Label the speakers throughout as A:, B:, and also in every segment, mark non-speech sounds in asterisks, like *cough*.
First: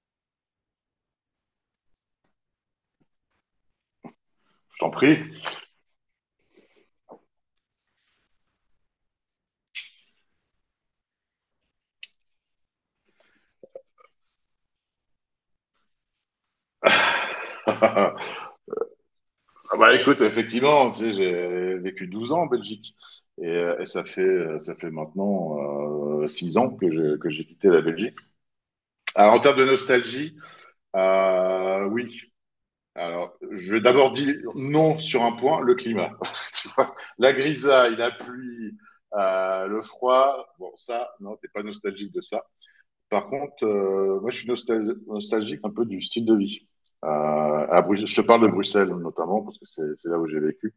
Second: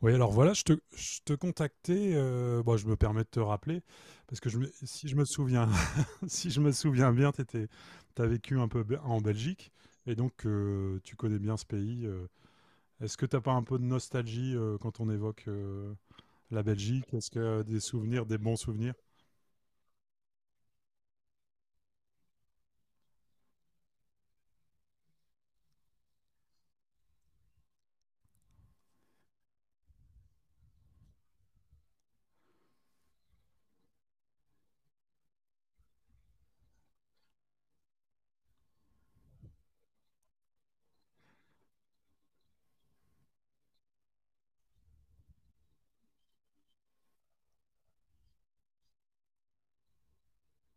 A: Oui, alors voilà, je te contactais, bon, je me permets de te rappeler, parce que
B: Je t'en
A: si je
B: prie.
A: me souviens, *laughs* si je me souviens bien, tu as vécu un peu en Belgique, et donc tu connais bien ce pays. Est-ce que t'as pas un peu de nostalgie quand on évoque la Belgique? Est-ce que
B: *laughs*
A: des souvenirs,
B: Ah
A: des bons souvenirs?
B: bah écoute, effectivement, tu sais, j'ai vécu 12 ans en Belgique. Et ça fait maintenant 6 ans que j'ai quitté la Belgique. Alors, en termes de nostalgie, oui. Alors, je vais d'abord dire non sur un point, le climat. *laughs* Tu vois, la grisaille, la pluie, le froid. Bon, ça, non, t'es pas nostalgique de ça. Par contre, moi, je suis nostalgique un peu du style de vie. À Bruxelles, je te parle de Bruxelles notamment parce que c'est là où j'ai vécu.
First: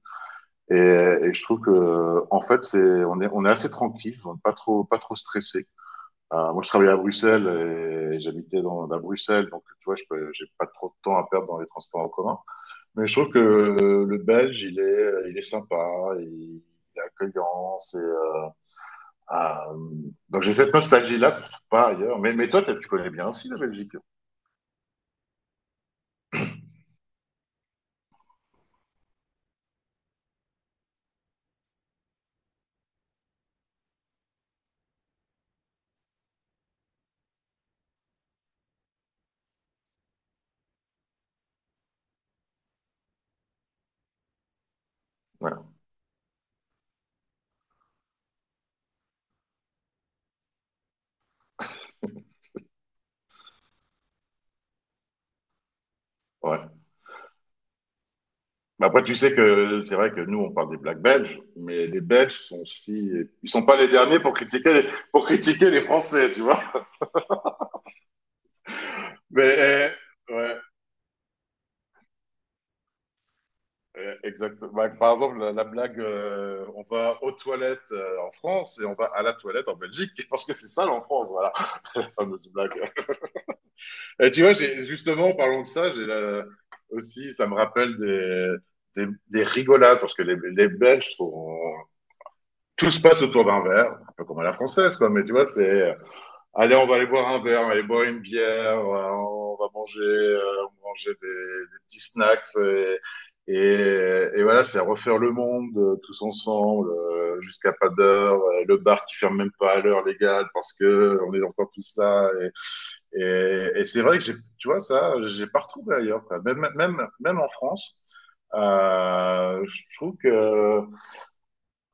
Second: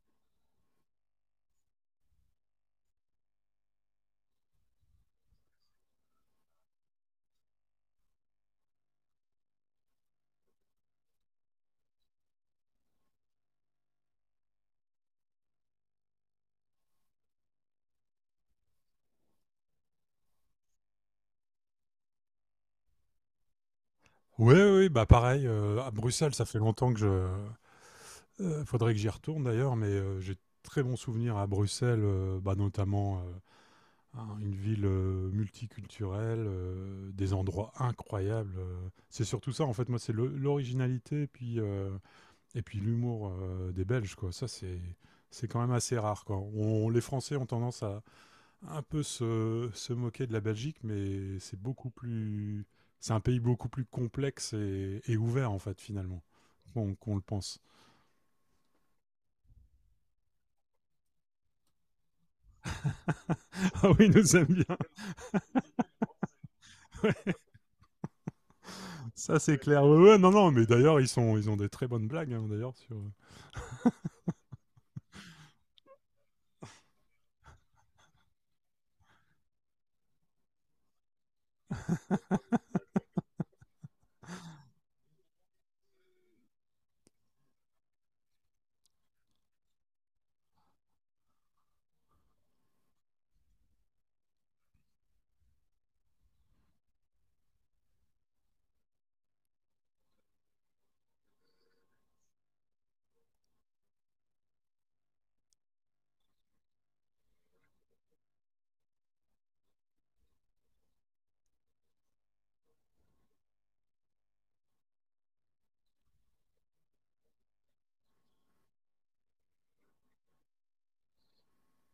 B: Et je trouve que, en fait, c'est on est assez tranquille, on est pas trop stressé. Moi, je travaillais à Bruxelles et j'habitais dans à Bruxelles, donc tu vois, j'ai pas trop de temps à perdre dans les transports en commun. Mais je trouve que le Belge, il est sympa, il est accueillant, c'est euh, donc j'ai cette nostalgie-là que je ne trouve pas ailleurs. Mais toi, tu connais bien aussi la Belgique.
A: Oui, oui, bah pareil, à Bruxelles, ça fait longtemps que je... faudrait que j'y retourne d'ailleurs, mais j'ai de très bons souvenirs à Bruxelles, bah, notamment, hein, une ville multiculturelle, des endroits incroyables. C'est surtout ça, en fait, moi, c'est l'originalité et puis l'humour des Belges, quoi. Ça, c'est. C'est
B: Ouais.
A: quand même assez rare, quoi. Les Français ont tendance à un peu se moquer de la Belgique, mais c'est un pays beaucoup plus complexe et ouvert, en fait, finalement,
B: Ouais.
A: qu'on le pense. *laughs*
B: Mais après, tu sais que c'est vrai que nous, on parle des Blacks belges, mais les Belges sont aussi. Ils sont pas les
A: Ah oui, ils
B: derniers pour
A: nous aiment bien.
B: critiquer les Français, tu vois.
A: Ça,
B: Mais
A: c'est clair.
B: euh,
A: Ouais, ouais, non, non,
B: ouais,
A: mais d'ailleurs, ils ont des très bonnes blagues, hein, d'ailleurs, sur...
B: exactement. Bah, par exemple, la blague, on va aux toilettes en France et on va à la toilette en Belgique, parce que c'est sale en France, voilà. *laughs* La fameuse blague. Et tu vois, justement, en parlant de ça, aussi, ça me rappelle des rigolades, parce que les Belges sont... Tout se passe autour d'un verre, un peu comme à la française, quoi, mais tu vois, allez, on va aller boire un verre, on va aller boire une bière, on va manger des petits snacks, et, et voilà, c'est refaire le monde tous ensemble, jusqu'à pas d'heure, le bar qui ferme même pas à l'heure légale, parce que on est encore tous là, et c'est vrai que j'ai, tu vois, ça, j'ai pas retrouvé ailleurs, quoi. Même en France, je trouve que.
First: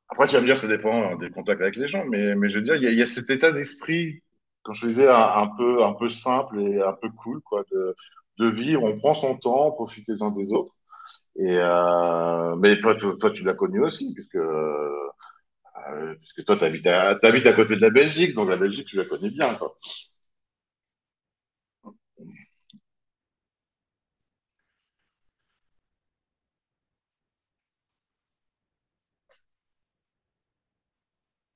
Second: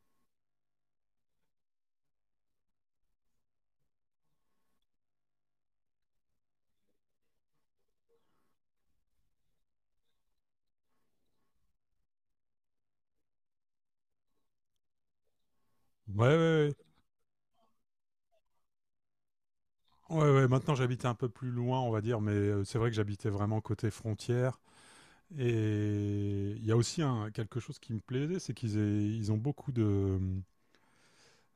B: Après, tu vas me dire, ça dépend hein, des contacts avec les gens, mais je veux dire, il y a cet état d'esprit, quand je disais, un peu simple et un peu cool, quoi, de vivre. On prend son temps, on profite les uns des autres. Mais toi, toi, tu l'as connu aussi,
A: Ouais, ouais,
B: puisque toi,
A: ouais.
B: t'habites à côté de la Belgique, donc la Belgique, tu la connais bien, quoi.
A: Ouais, ouais, maintenant j'habite un peu plus loin, on va dire, mais c'est vrai que j'habitais vraiment côté frontière. Et il y a aussi quelque chose qui me plaisait, c'est ils ont beaucoup de,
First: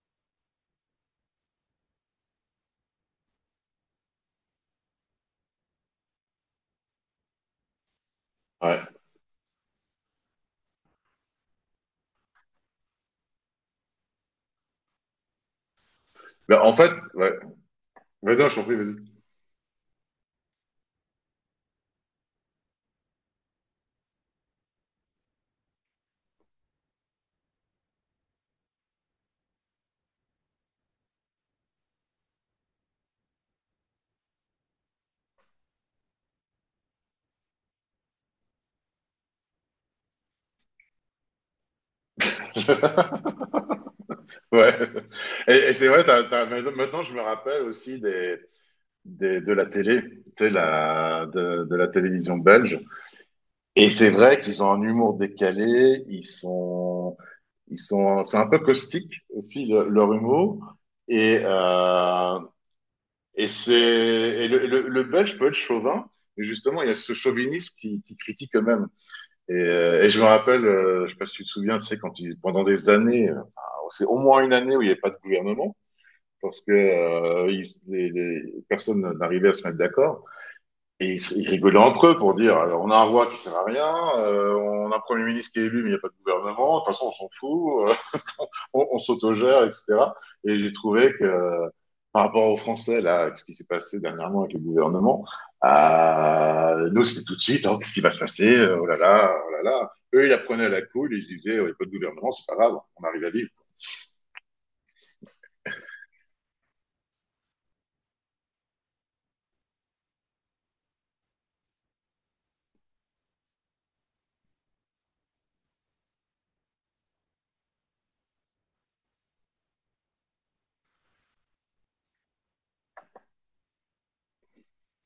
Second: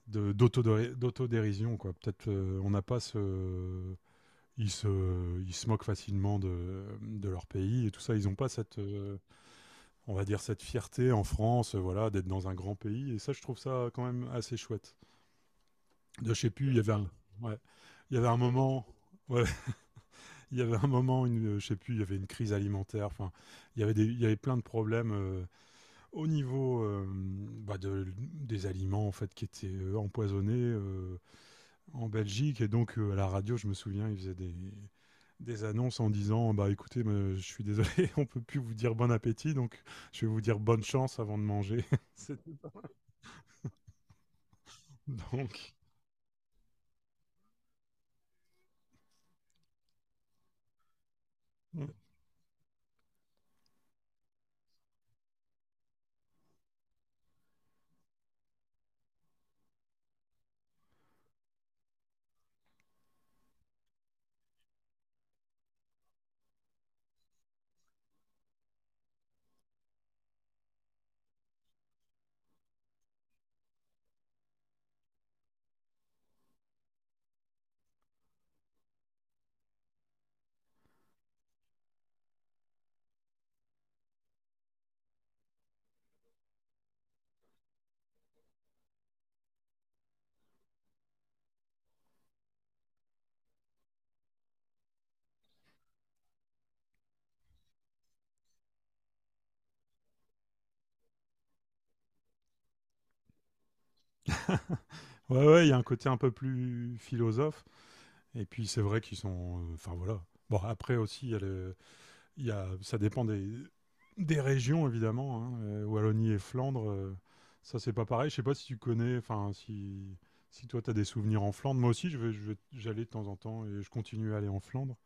A: de- d'autodé- d'autodérision, quoi. Peut-être on n'a pas ce... Ils se, Ils se moquent facilement de leur pays et tout ça. Ils n'ont pas cette,
B: Ouais.
A: on va dire, cette fierté en France, voilà, d'être dans un grand pays. Et ça, je trouve ça quand même assez chouette. De, je sais
B: Ben,
A: plus,
B: en
A: il y avait
B: fait,
A: un,
B: ouais.
A: ouais, il y avait un
B: Vas-y, non, je t'en prie,
A: moment...
B: vas-y.
A: ouais, Il y avait un moment, je sais plus, il y avait une crise alimentaire. Enfin, il y avait plein de problèmes au niveau des aliments en fait qui étaient empoisonnés en Belgique. Et donc à la radio, je me souviens, des annonces en disant, bah écoutez, je suis désolé, *laughs* on peut plus vous dire bon appétit, donc je vais vous dire bonne chance avant de manger. *laughs* C'est-
B: *laughs* Ouais. Et
A: donc,
B: c'est vrai, mais maintenant je me rappelle aussi de la télé, tu sais, de la télévision belge. Et c'est vrai qu'ils ont un humour décalé, c'est un peu caustique aussi leur humour. Et, euh, et c'est, et le belge peut être chauvin, mais justement il y a ce chauvinisme qui critique eux-mêmes. Et je me rappelle, je sais pas si tu te souviens, tu sais, pendant des années, enfin, c'est au moins une année où il n'y avait pas de gouvernement parce que personne n'arrivait à se mettre d'accord. Et ils rigolaient entre eux pour dire alors, on a un roi qui sert à rien, on a un premier ministre qui est élu, mais il n'y a pas de gouvernement, de toute façon, on s'en fout, on s'autogère, etc. Et j'ai trouvé que par rapport aux Français, là, ce qui s'est passé dernièrement avec le gouvernement, nous, c'était tout de suite oh, qu'est-ce qui va se passer oh là là, oh là là. Eux, ils apprenaient à la couille, ils se disaient oh, il n'y a pas de gouvernement, c'est pas grave, on arrive à vivre.
A: ouais, ouais, il y a un côté un peu plus philosophe. Et puis c'est vrai qu'ils sont, enfin voilà. Bon, après aussi, il y a, ça dépend des régions, évidemment. Hein. Wallonie et Flandre, ça, c'est pas pareil. Je sais pas si tu connais, enfin, si, si toi, tu as des souvenirs en Flandre. Moi aussi, j'allais de temps en temps et je continue à aller en Flandre.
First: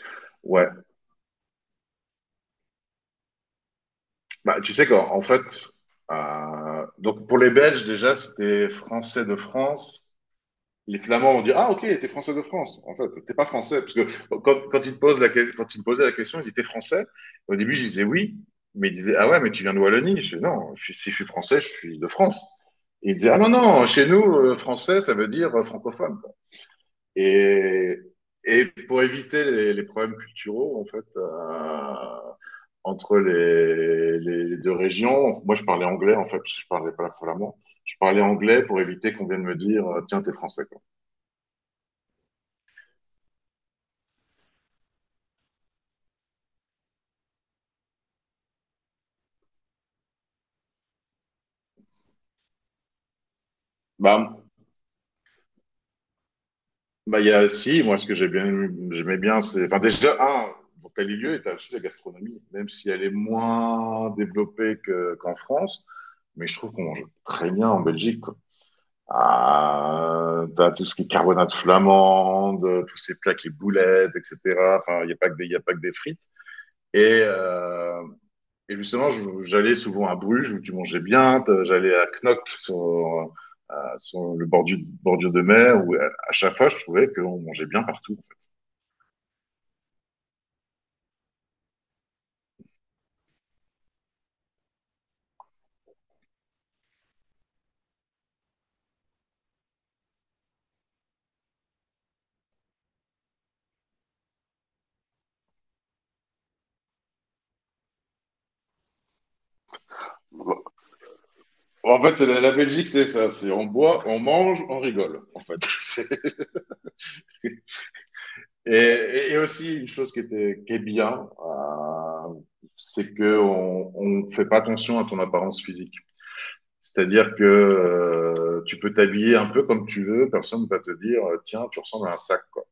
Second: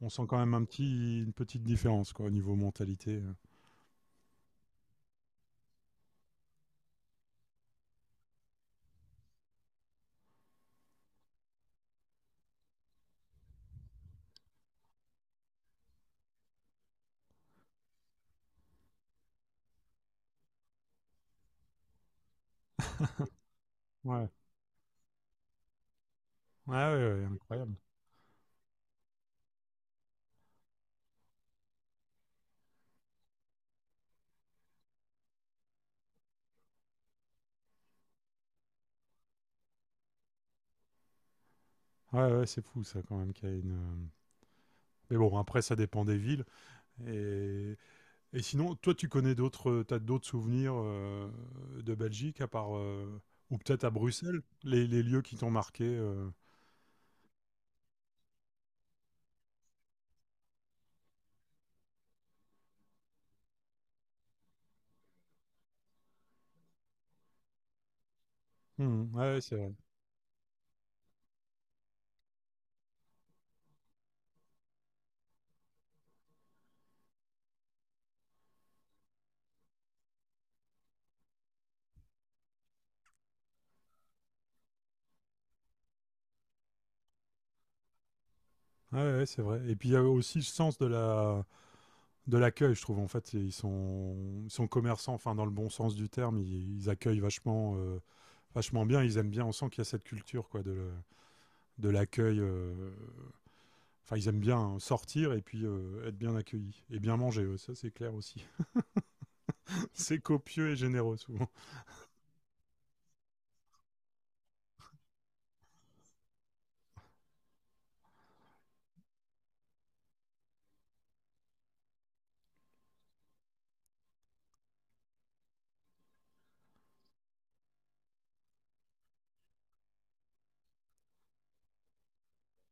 A: On sent quand même
B: Ouais.
A: une petite différence, quoi, au niveau mentalité.
B: Bah, tu sais qu'en en fait, donc pour les Belges, déjà, c'était Français de France. Les Flamands ont dit, ah, ok, t'es Français de France. En fait, t'es pas Français. Parce que quand ils te posent quand ils me posaient la question, ils disaient, t'es Français? Au début, je disais oui. Mais ils disaient, ah ouais, mais tu viens de Wallonie. Je dis, non, si je suis Français, je suis de France. Et ils
A: *laughs* euh.
B: disaient, ah non, non, chez nous,
A: Ouais,
B: Français, ça veut dire francophone.
A: ouais, ouais, ouais, incroyable.
B: Et, et pour éviter les problèmes culturels, en fait, entre les deux régions, moi je parlais anglais, en fait, je parlais pas flamand. Je parlais anglais pour éviter qu'on vienne me dire, tiens, t'es français, quoi.
A: Ouais, ouais, c'est fou ça quand même qu'il y a une. Mais bon, après ça dépend des villes. Et Et sinon, toi, tu connais d'autres, t'as d'autres souvenirs de Belgique à part ou peut-être à
B: Bah,
A: Bruxelles, les lieux qui t'ont marqué.
B: bah, il y a, si, moi, ce que j'aimais bien, c'est, enfin, déjà, un, dans tel lieu, et t'as aussi la gastronomie, même si elle est moins développée qu'en France, mais je trouve qu'on mange très bien en Belgique.
A: Mhm, ouais, c'est vrai.
B: Ah, t'as tout ce qui est carbonate flamande, tous ces plats qui boulettes, etc. Enfin, il y a pas que des frites. Et, euh, et justement, j'allais souvent à Bruges où tu mangeais bien. J'allais à Knock sur, sur le bordure, bordure de mer où à chaque fois, je trouvais qu'on mangeait bien partout.
A: Ouais, ouais, c'est vrai. Et puis il y a aussi le sens de la de l'accueil, je trouve. En fait, ils sont commerçants, enfin dans le bon sens du terme, ils accueillent vachement vachement bien. Ils aiment bien. On sent qu'il y a cette culture quoi de l'accueil. Enfin, ils aiment bien sortir et puis être bien accueillis et bien manger. Ouais, ça, c'est clair aussi. *laughs* C'est
B: En
A: copieux
B: fait,
A: et généreux souvent.
B: en fait c'est la Belgique, c'est ça. C'est on boit, on mange, on rigole. En fait, *laughs* c'est... Et aussi, une chose qui est bien, c'est que on fait pas attention à ton apparence physique. C'est-à-dire que tu peux t'habiller un peu comme tu veux, personne ne va te dire, tiens, tu ressembles à un sac, quoi.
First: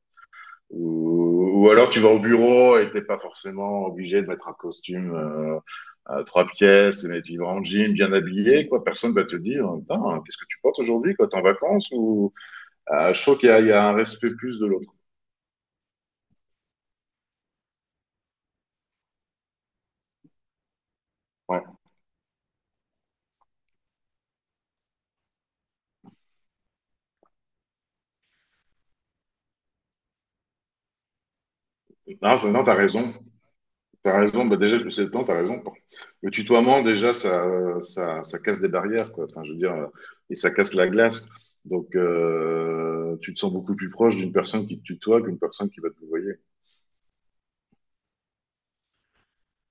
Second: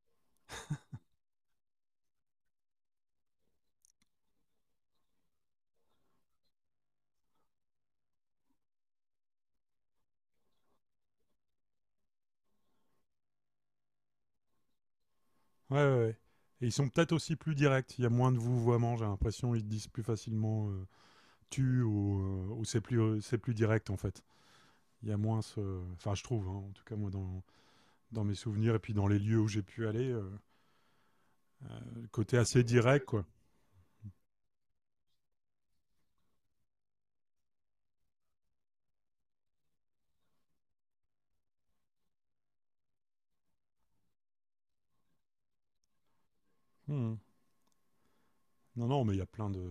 B: Ou alors tu vas au bureau et t'es pas forcément obligé de mettre un costume à trois pièces, et tu vas en jean, bien habillé, quoi. Personne va te dire, putain, qu'est-ce que tu portes aujourd'hui, quoi? T'es en vacances ou... Je trouve qu'il y a un respect plus de l'autre.
A: Ouais, ouais, ouais. Et ils sont peut-être aussi plus directs. Il y a moins de vouvoiement, j'ai l'impression. Ils disent plus facilement
B: Ouais.
A: tu ou c'est plus direct en fait. Il y a moins ce. Enfin, je trouve, hein, en tout cas, moi, dans, dans mes souvenirs et puis dans les lieux où j'ai pu aller, le côté
B: Non,
A: assez
B: non, t'as
A: direct,
B: raison.
A: quoi.
B: T'as raison, bah déjà, depuis 7 ans, t'as raison. Le tutoiement, déjà, ça casse des barrières, quoi. Enfin, je veux dire, et ça casse la glace. Donc, tu te sens beaucoup plus proche d'une personne qui te tutoie qu'une personne qui va te vouvoyer.
A: Hmm. Non, non, mais il y a plein de.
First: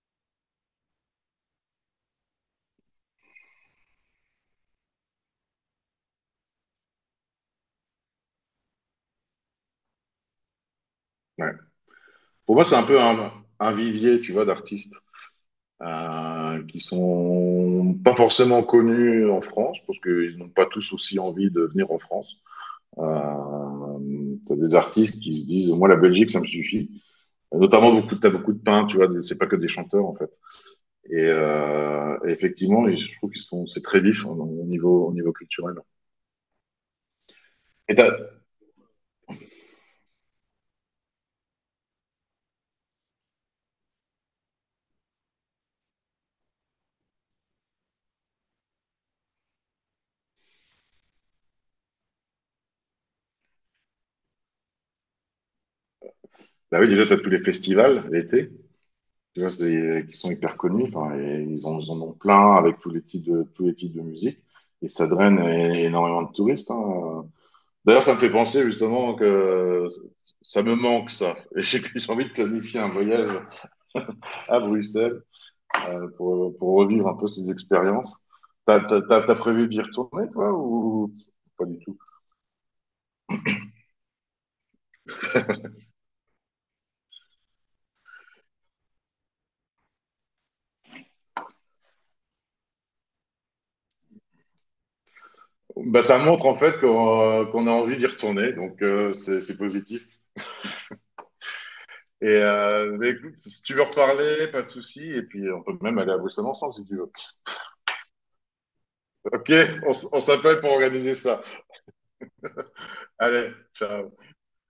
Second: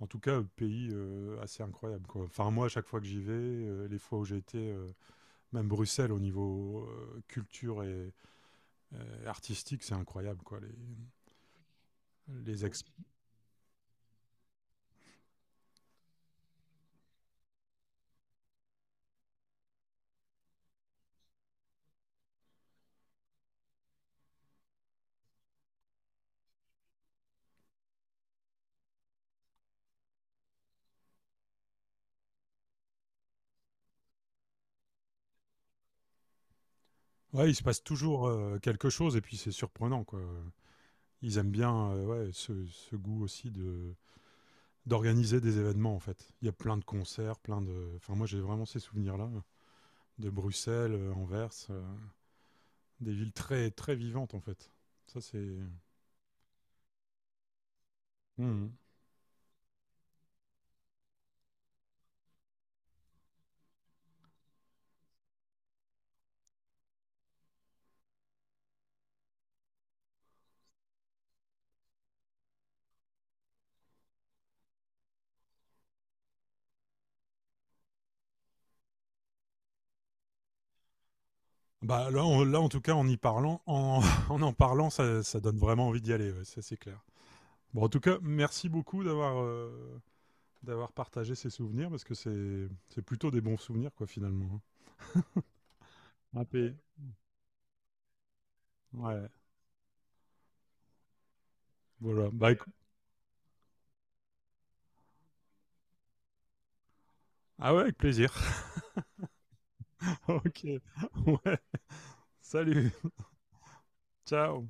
A: En tout cas, pays assez incroyable, quoi. Enfin, moi, à chaque fois que j'y vais, les fois où j'ai été, même Bruxelles, au niveau culture et artistique, c'est incroyable, quoi. Les,
B: Ouais. Pour
A: les
B: moi, c'est un peu un vivier, tu vois, d'artistes qui sont pas forcément connus en France, parce qu'ils n'ont pas tous aussi envie de venir en France. T'as des artistes qui se disent, moi, la Belgique, ça me suffit. Notamment, beaucoup, t'as beaucoup de peintres, tu vois, c'est pas que des chanteurs, en fait. Et effectivement, je trouve c'est très vif hein, au niveau culturel.
A: Ouais, il se passe
B: Et
A: toujours, quelque chose et puis c'est surprenant, quoi. Ils aiment bien, ouais, ce ce goût aussi de d'organiser des événements, en fait. Il y a plein de concerts, plein de enfin, moi, j'ai vraiment ces souvenirs-là, de Bruxelles, Anvers, des villes très, très vivantes, en fait. Ça, c'est
B: bah oui, déjà, tu as tous les festivals l'été,
A: mmh.
B: tu vois, qui sont hyper connus. Enfin, ils en ont plein avec tous les types de musique. Et ça draine énormément de touristes. Hein. D'ailleurs, ça me fait penser justement que ça me manque ça. Et j'ai *laughs* j'ai envie de planifier un voyage à Bruxelles pour, revivre un peu ces expériences. T'as prévu d'y retourner, toi, ou pas du tout?
A: Bah, là, en tout cas, en y parlant en *laughs* en parlant, ça donne vraiment envie d'y aller, ouais, ça, c'est clair. Bon, en tout cas, merci beaucoup d'avoir partagé ces souvenirs parce que c'est plutôt des bons souvenirs, quoi, finalement, hein.
B: Bah, ça
A: Ah
B: montre en
A: beh,
B: fait qu'on a envie d'y retourner, donc
A: ouais,
B: c'est positif.
A: voilà.
B: Bah, écoute, si tu veux reparler, pas de souci, et puis on peut même aller à Bruxelles ensemble si tu veux.
A: Ah ouais, avec plaisir.
B: Ok, on
A: *laughs*
B: s'appelle
A: Ok.
B: pour organiser ça.
A: Ouais. Salut.
B: Allez, ciao.
A: Ciao.